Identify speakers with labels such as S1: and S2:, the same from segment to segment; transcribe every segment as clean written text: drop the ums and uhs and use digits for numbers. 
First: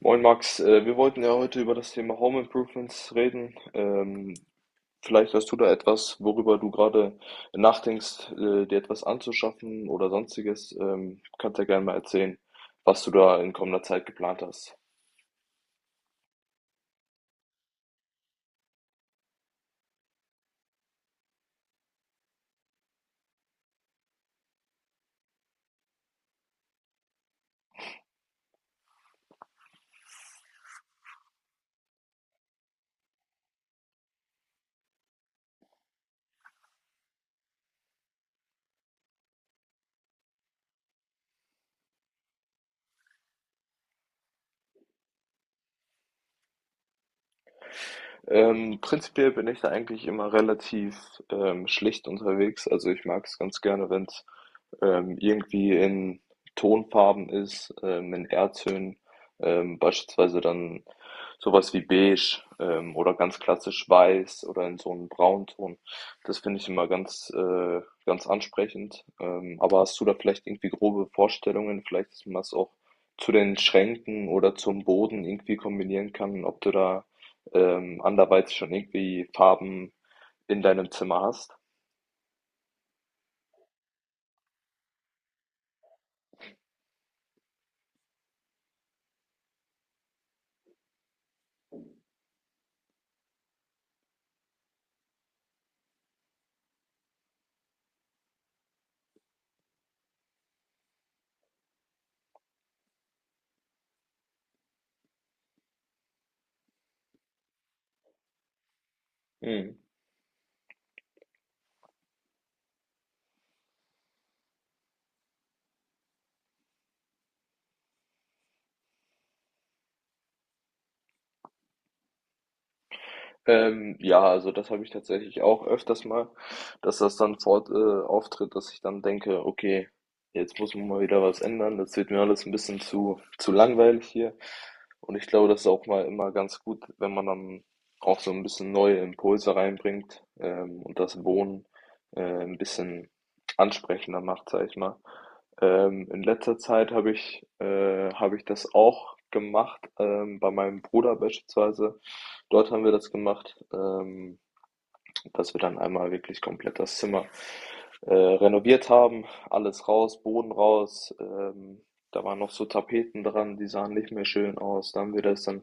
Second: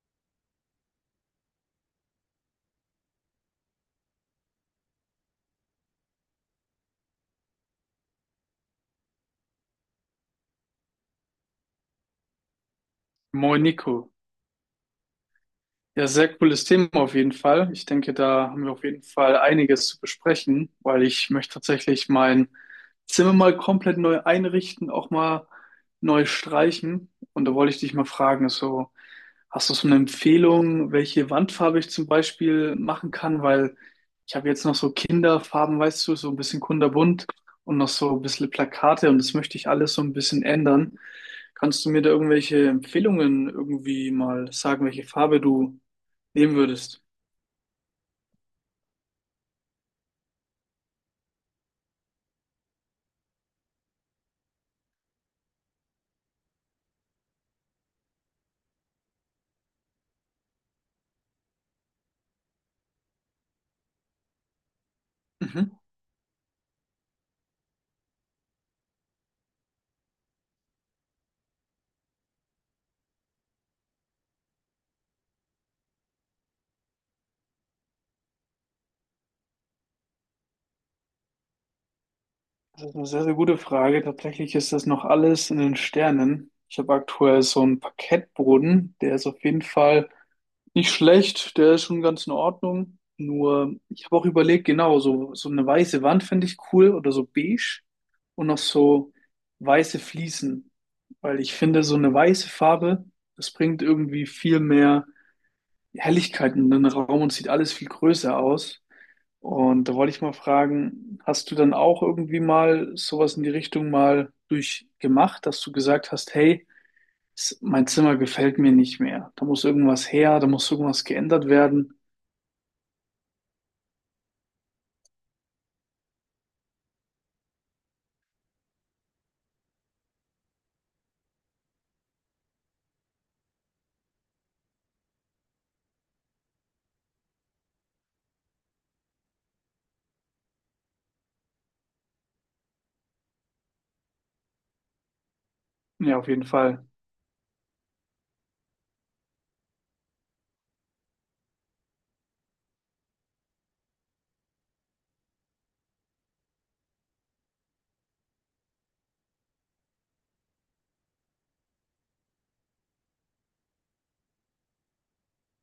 S1: Moin Max, wir wollten ja heute über das Thema Home Improvements reden. Vielleicht hast du da etwas, worüber du gerade nachdenkst, dir etwas anzuschaffen oder sonstiges. Kannst ja gerne mal erzählen, was du da in kommender Zeit
S2: Monaco,
S1: geplant hast.
S2: ja, sehr cooles Thema auf jeden Fall. Ich denke, da haben wir auf jeden Fall einiges zu besprechen, weil ich möchte tatsächlich mein Zimmer mal komplett neu einrichten, auch mal neu streichen. Und da wollte ich dich mal fragen, so, hast du so eine Empfehlung, welche Wandfarbe ich zum Beispiel machen kann? Weil ich habe jetzt noch so Kinderfarben, weißt du, so ein bisschen kunterbunt und noch so ein bisschen Plakate und das möchte ich alles so ein bisschen ändern. Kannst du mir da irgendwelche Empfehlungen irgendwie mal sagen, welche Farbe du nehmen würdest?
S1: Prinzipiell bin ich da eigentlich immer relativ schlicht unterwegs. Also ich mag es ganz gerne, wenn es irgendwie in Tonfarben ist, in Erdtönen, beispielsweise dann sowas wie beige oder ganz klassisch weiß oder in so einem
S2: Mhm.
S1: Braunton. Das finde ich immer ganz, ganz ansprechend. Aber hast du da vielleicht irgendwie grobe Vorstellungen? Vielleicht, dass man das auch zu den Schränken oder zum Boden irgendwie kombinieren kann, ob du da anderweitig schon irgendwie Farben in deinem Zimmer hast.
S2: Das ist eine sehr, sehr gute Frage. Tatsächlich ist das noch alles in den Sternen. Ich habe aktuell so einen Parkettboden, der ist auf jeden Fall nicht schlecht, der ist schon ganz in Ordnung. Nur, ich habe auch überlegt, genau, so, so eine weiße Wand finde ich cool oder so beige und noch so weiße Fliesen, weil ich finde, so eine weiße Farbe, das bringt irgendwie viel mehr Helligkeit in den Raum und sieht alles viel größer aus.
S1: Mhm.
S2: Und da wollte ich mal fragen, hast du dann auch irgendwie mal sowas in die Richtung mal durchgemacht, dass du gesagt hast, hey, mein Zimmer gefällt mir nicht mehr. Da muss irgendwas her, da muss irgendwas geändert werden.
S1: Ja, also das habe ich tatsächlich auch öfters mal, dass das dann auftritt, dass ich dann denke, okay, jetzt muss man mal wieder was ändern, das wird mir alles ein bisschen zu langweilig hier. Und ich glaube, das ist auch mal immer ganz gut, wenn man dann auch so ein bisschen neue Impulse reinbringt, und das Wohnen, ein bisschen ansprechender macht, sag ich mal. Ähm,
S2: Ja,
S1: in
S2: auf jeden
S1: letzter
S2: Fall.
S1: Zeit habe ich, äh, habe ich das auch gemacht, bei meinem Bruder beispielsweise. Dort haben wir das gemacht. Dass wir dann einmal wirklich komplett das Zimmer renoviert haben. Alles raus, Boden raus. Da waren noch so Tapeten dran, die sahen nicht mehr schön aus. Da haben wir das dann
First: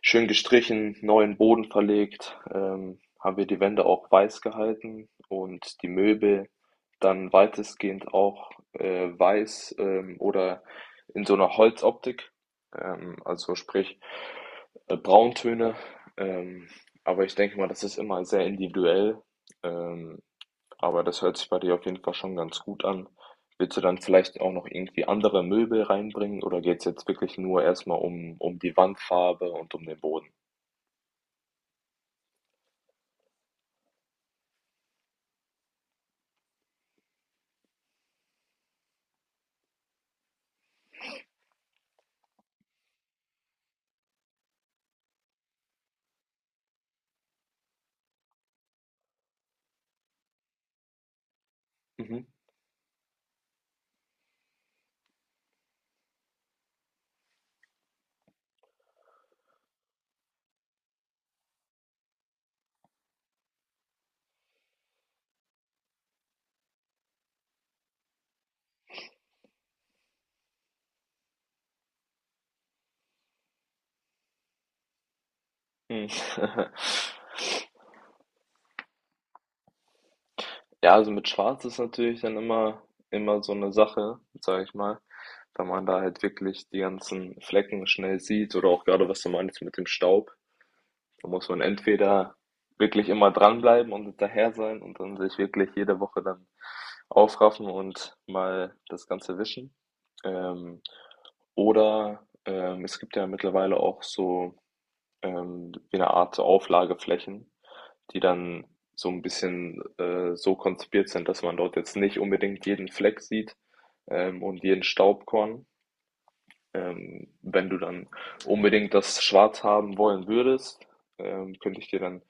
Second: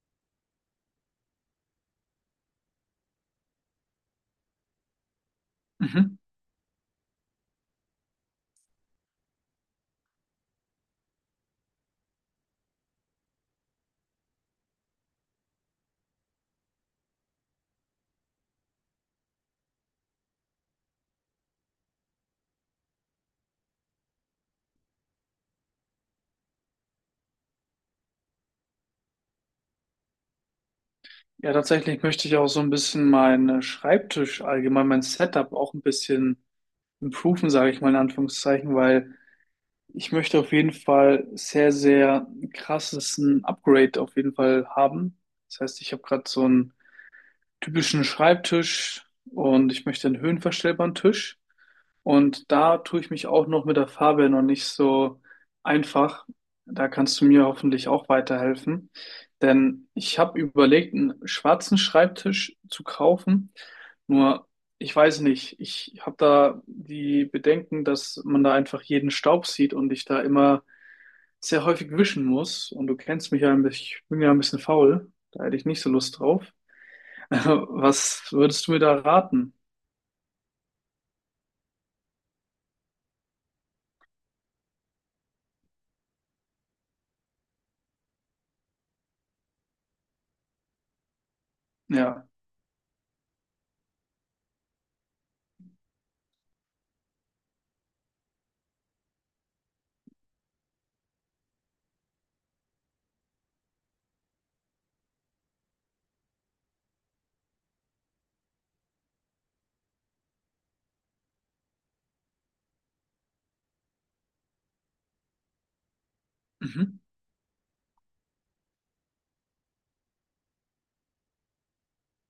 S1: schön gestrichen, neuen Boden verlegt, haben wir die Wände auch weiß gehalten und die
S2: Mhm.
S1: Möbel dann weitestgehend auch weiß oder in so einer Holzoptik. Also sprich Brauntöne. Ähm, aber ich denke mal, das ist immer sehr individuell. Ähm, aber das hört sich bei dir auf jeden Fall schon ganz gut an. Willst du dann vielleicht auch noch irgendwie andere Möbel reinbringen oder geht es jetzt wirklich nur erstmal um die Wandfarbe und um den Boden?
S2: Ja, tatsächlich möchte ich auch so ein bisschen meinen Schreibtisch allgemein, mein Setup auch ein bisschen improven, sage ich mal in Anführungszeichen, weil ich möchte auf jeden Fall sehr, sehr krasses ein Upgrade auf jeden Fall haben. Das heißt, ich habe gerade so ein typischen Schreibtisch und ich möchte einen höhenverstellbaren Tisch.
S1: Mhm.
S2: Und da tue ich mich auch noch mit der Farbe noch nicht so einfach. Da kannst du mir hoffentlich auch weiterhelfen. Denn ich habe überlegt, einen schwarzen Schreibtisch zu kaufen. Nur, ich weiß nicht, ich habe da die Bedenken, dass man da einfach jeden Staub sieht und ich da immer sehr häufig wischen muss. Und du kennst mich ja ein bisschen, ich bin ja ein bisschen faul. Da hätte ich nicht so
S1: Mhm.
S2: Lust drauf. Was würdest du mir da raten?
S1: Ja, also mit Schwarz ist natürlich dann immer so eine Sache, sage ich mal, weil man da halt wirklich die ganzen Flecken schnell sieht oder auch gerade was du meinst mit dem Staub. Da muss man
S2: Ja.
S1: entweder wirklich immer dranbleiben und hinterher sein und dann sich wirklich jede Woche dann aufraffen und mal das Ganze wischen. Ähm, oder es gibt ja mittlerweile auch so ähm, eine Art so Auflageflächen, die dann so ein bisschen so konzipiert sind, dass man dort jetzt nicht unbedingt jeden Fleck sieht und jeden Staubkorn,
S2: Mhm.
S1: wenn du dann unbedingt das Schwarz haben wollen würdest, könnte ich dir dann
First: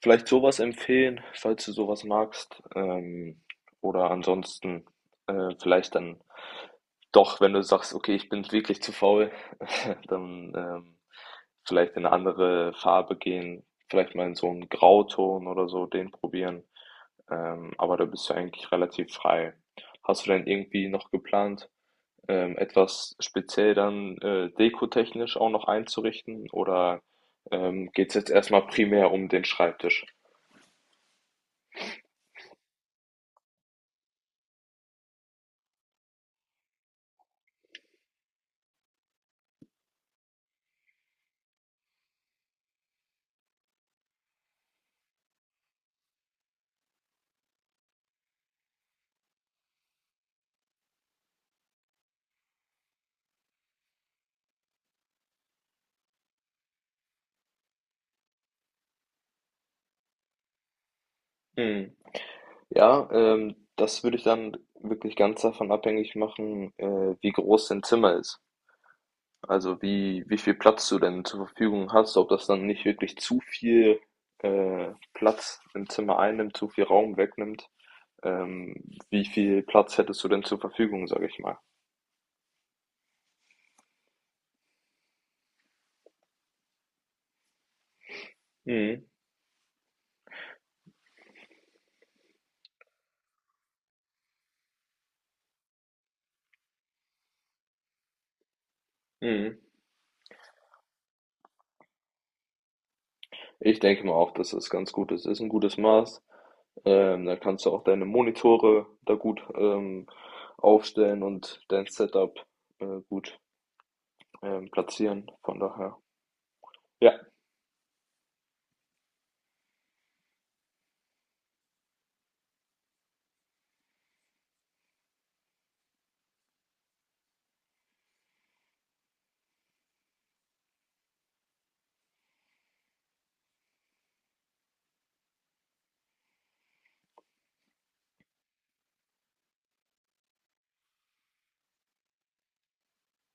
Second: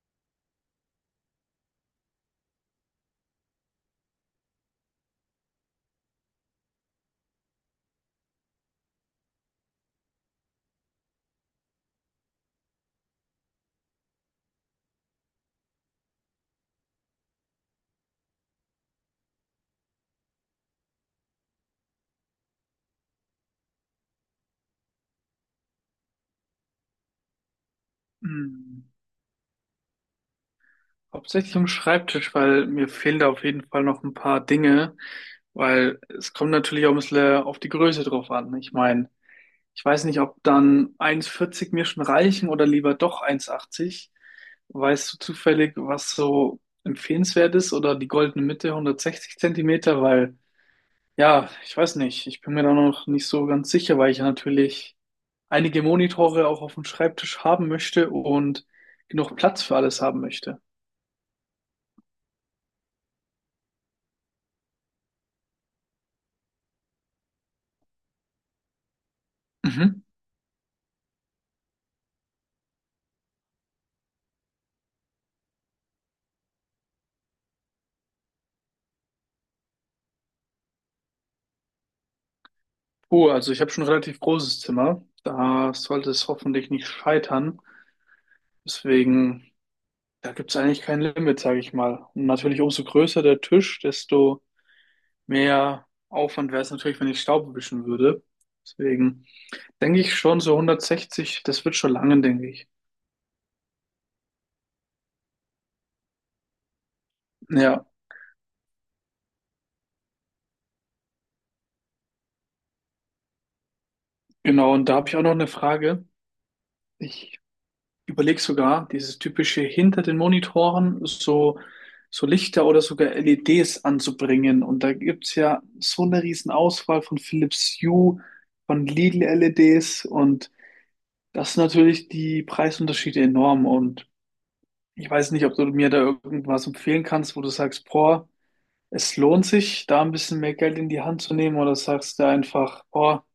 S1: vielleicht sowas empfehlen, falls du sowas magst. Oder ansonsten vielleicht dann doch, wenn du sagst, okay, ich bin wirklich zu faul, dann vielleicht in eine andere Farbe gehen, vielleicht mal in so einen Grauton oder so, den probieren. Aber da bist du eigentlich relativ frei. Hast du denn irgendwie noch geplant, etwas speziell dann dekotechnisch auch noch einzurichten oder geht es jetzt erstmal
S2: Hm.
S1: primär um den Schreibtisch?
S2: Hauptsächlich am Schreibtisch, weil mir fehlen da auf jeden Fall noch ein paar Dinge, weil es kommt natürlich auch ein bisschen auf die Größe drauf an. Ich meine, ich weiß nicht, ob dann 1,40 mir schon reichen oder lieber doch 1,80. Weißt du zufällig, was so empfehlenswert ist oder die goldene Mitte 160 Zentimeter? Weil, ja, ich weiß nicht, ich bin mir da noch nicht so ganz sicher, weil ich ja natürlich einige Monitore auch auf dem Schreibtisch haben möchte und genug Platz für alles haben möchte.
S1: Hm. Ja, das würde ich dann wirklich ganz davon abhängig machen, wie groß dein Zimmer ist. Also
S2: Mhm.
S1: wie viel Platz du denn zur Verfügung hast, ob das dann nicht wirklich zu viel äh, Platz im Zimmer einnimmt, zu viel Raum wegnimmt. Ähm, Wie viel Platz hättest du denn zur Verfügung, sage ich mal?
S2: Oh, also ich habe schon ein relativ großes Zimmer. Da sollte es hoffentlich nicht scheitern.
S1: Mhm.
S2: Deswegen, da gibt es eigentlich kein Limit, sage ich mal. Und natürlich, umso größer der Tisch, desto mehr Aufwand wäre es natürlich, wenn ich Staub wischen würde. Deswegen
S1: Mhm.
S2: denke ich schon, so 160, das wird schon lange, denke ich.
S1: Ich denke mal auch, dass das ganz gut ist. Ist ein gutes Maß. Da kannst du auch
S2: Ja,
S1: deine Monitore da gut, aufstellen und dein Setup, gut,
S2: genau. Und da habe ich auch
S1: platzieren.
S2: noch eine
S1: Von daher
S2: Frage.
S1: ja,
S2: Ich überlege sogar, dieses typische hinter den Monitoren so, so Lichter oder sogar LEDs anzubringen. Und da gibt's ja so eine riesen Auswahl von Philips Hue, von Lidl LEDs und das sind natürlich die Preisunterschiede enorm. Und ich weiß nicht, ob du mir da irgendwas empfehlen kannst, wo du sagst, boah, es lohnt sich, da ein bisschen mehr Geld in die Hand zu nehmen oder sagst du einfach, boah,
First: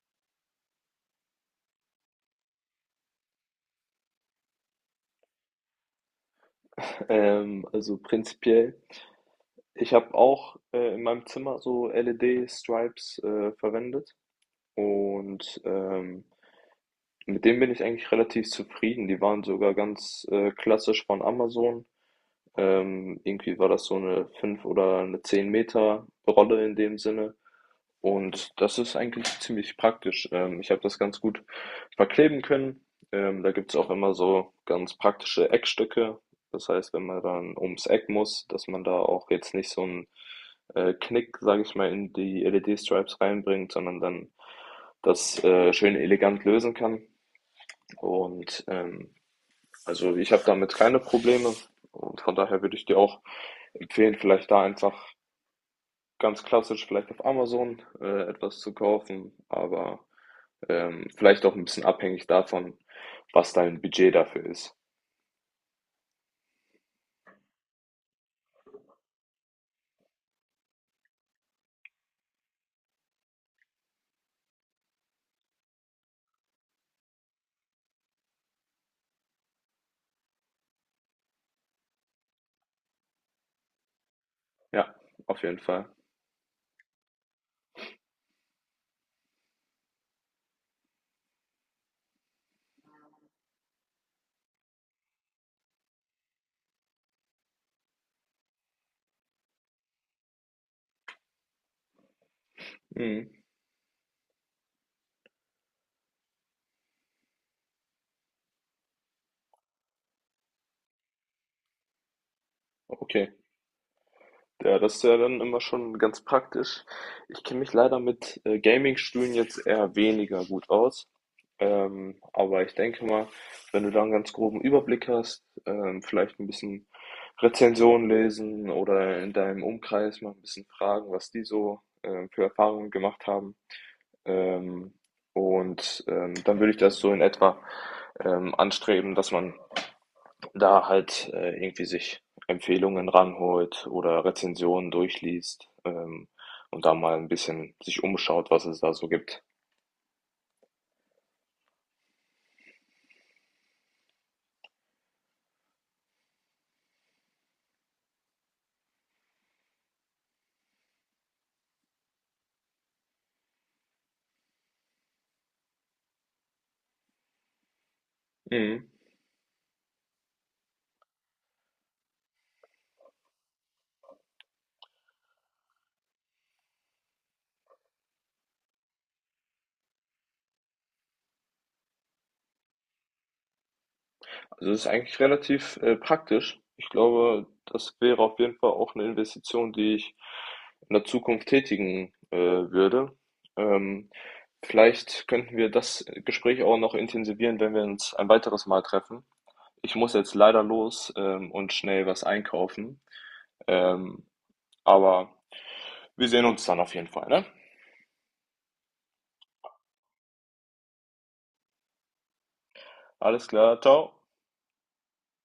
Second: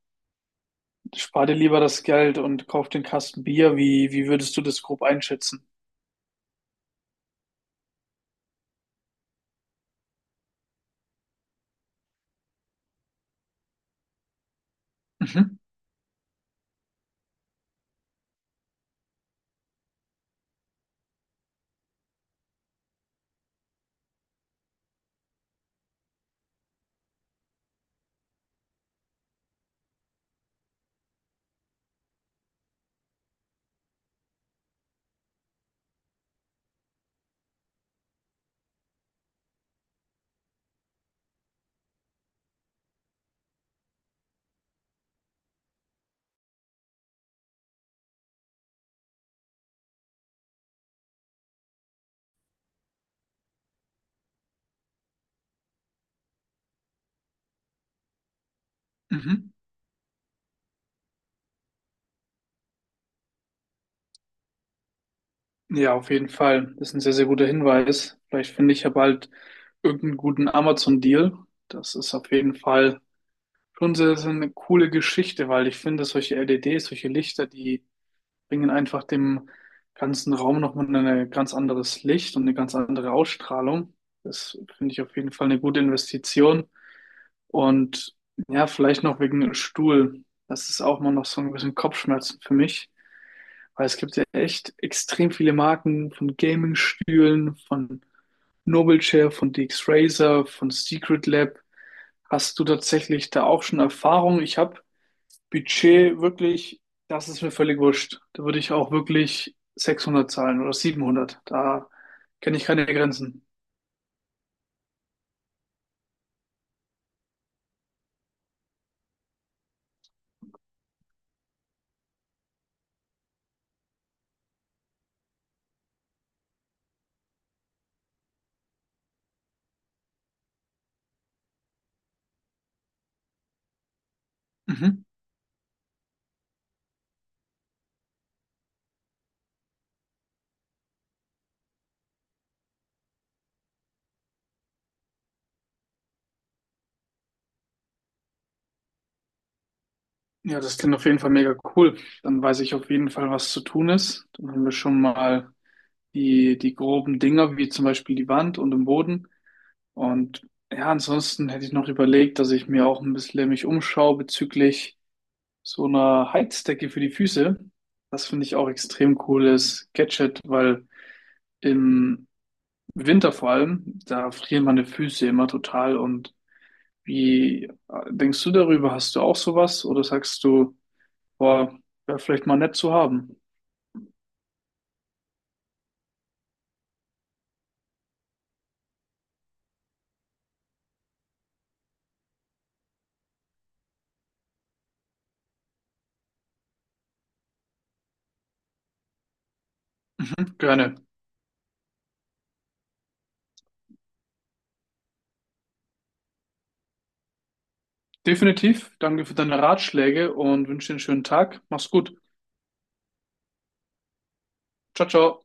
S2: spar dir lieber das Geld und kauf den Kasten Bier. Wie würdest du das grob einschätzen?
S1: also prinzipiell ich habe auch, in meinem Zimmer so LED-Stripes, verwendet
S2: Mhm.
S1: und mit denen bin ich eigentlich relativ zufrieden. Die waren sogar ganz, klassisch von Amazon. Irgendwie war das so eine fünf oder eine zehn Meter Rolle in dem Sinne und das ist eigentlich ziemlich praktisch. Ich habe das ganz gut verkleben können. Da gibt's auch immer so ganz praktische Eckstücke. Das heißt, wenn man dann ums Eck muss, dass man da auch jetzt nicht so 'n, Knick, sage ich mal, in die LED-Stripes reinbringt, sondern dann das, schön elegant lösen kann und also ich habe damit keine Probleme und von daher würde ich dir auch empfehlen, vielleicht da einfach ganz klassisch vielleicht auf Amazon etwas zu kaufen,
S2: Mhm.
S1: aber vielleicht auch ein bisschen abhängig davon, was dein Budget dafür ist.
S2: Ja, auf jeden Fall. Das ist ein sehr, sehr guter Hinweis. Vielleicht finde ich ja bald irgendeinen guten Amazon-Deal. Das ist auf jeden Fall schon sehr, sehr eine coole Geschichte, weil ich finde, solche LEDs, solche Lichter, die bringen einfach dem ganzen Raum nochmal ein ganz anderes Licht und eine ganz andere Ausstrahlung. Das finde
S1: Ja,
S2: ich auf jeden
S1: auf
S2: Fall
S1: jeden
S2: eine gute
S1: Fall.
S2: Investition. Und ja, vielleicht noch wegen Stuhl. Das ist auch mal noch so ein bisschen Kopfschmerzen für mich. Weil es gibt ja echt extrem viele Marken von Gaming-Stühlen, von Noble Chair, von DX Razer, von Secret Lab. Hast du
S1: Mhm.
S2: tatsächlich da auch schon Erfahrung? Ich habe Budget wirklich, das ist mir völlig wurscht. Da würde ich auch wirklich 600 zahlen oder 700. Da kenne ich keine
S1: Okay.
S2: Grenzen.
S1: Ja, das ist ja dann immer schon ganz praktisch. Ich kenne mich leider mit Gaming-Stühlen jetzt eher weniger gut aus. Aber ich denke mal, wenn du da einen ganz groben Überblick hast, vielleicht ein bisschen Rezensionen lesen oder in deinem Umkreis mal ein bisschen fragen, was die so für Erfahrungen gemacht haben. Ähm,
S2: Mhm.
S1: und dann würde ich das so in etwa anstreben, dass man da halt irgendwie sich Empfehlungen ranholt oder Rezensionen durchliest und da mal ein bisschen sich umschaut, was es da so gibt.
S2: Ja, das klingt auf jeden Fall mega cool. Dann weiß ich auf jeden Fall, was zu tun ist. Dann haben wir schon mal die groben Dinger, wie zum Beispiel die Wand und den Boden. Und ja, ansonsten hätte ich noch überlegt, dass ich mir auch ein bisschen mich umschaue bezüglich so einer Heizdecke für die Füße. Das finde ich auch
S1: Mhm.
S2: extrem cooles Gadget, weil im Winter vor allem, da frieren meine Füße immer total. Und wie denkst du darüber? Hast du auch sowas? Oder sagst du, boah, wäre vielleicht mal nett zu haben?
S1: Also das ist eigentlich relativ praktisch. Ich glaube, das wäre auf jeden Fall auch eine Investition, die ich in der Zukunft tätigen würde. Ähm, Vielleicht könnten wir das Gespräch auch noch intensivieren, wenn wir uns ein weiteres Mal treffen. Ich muss jetzt
S2: Mhm,
S1: leider
S2: gerne.
S1: los und schnell was einkaufen. Ähm, Aber wir sehen uns dann auf jeden Fall, ne?
S2: Definitiv. Danke für deine Ratschläge und wünsche dir einen schönen Tag. Mach's gut.
S1: Alles klar, ciao.
S2: Ciao, ciao.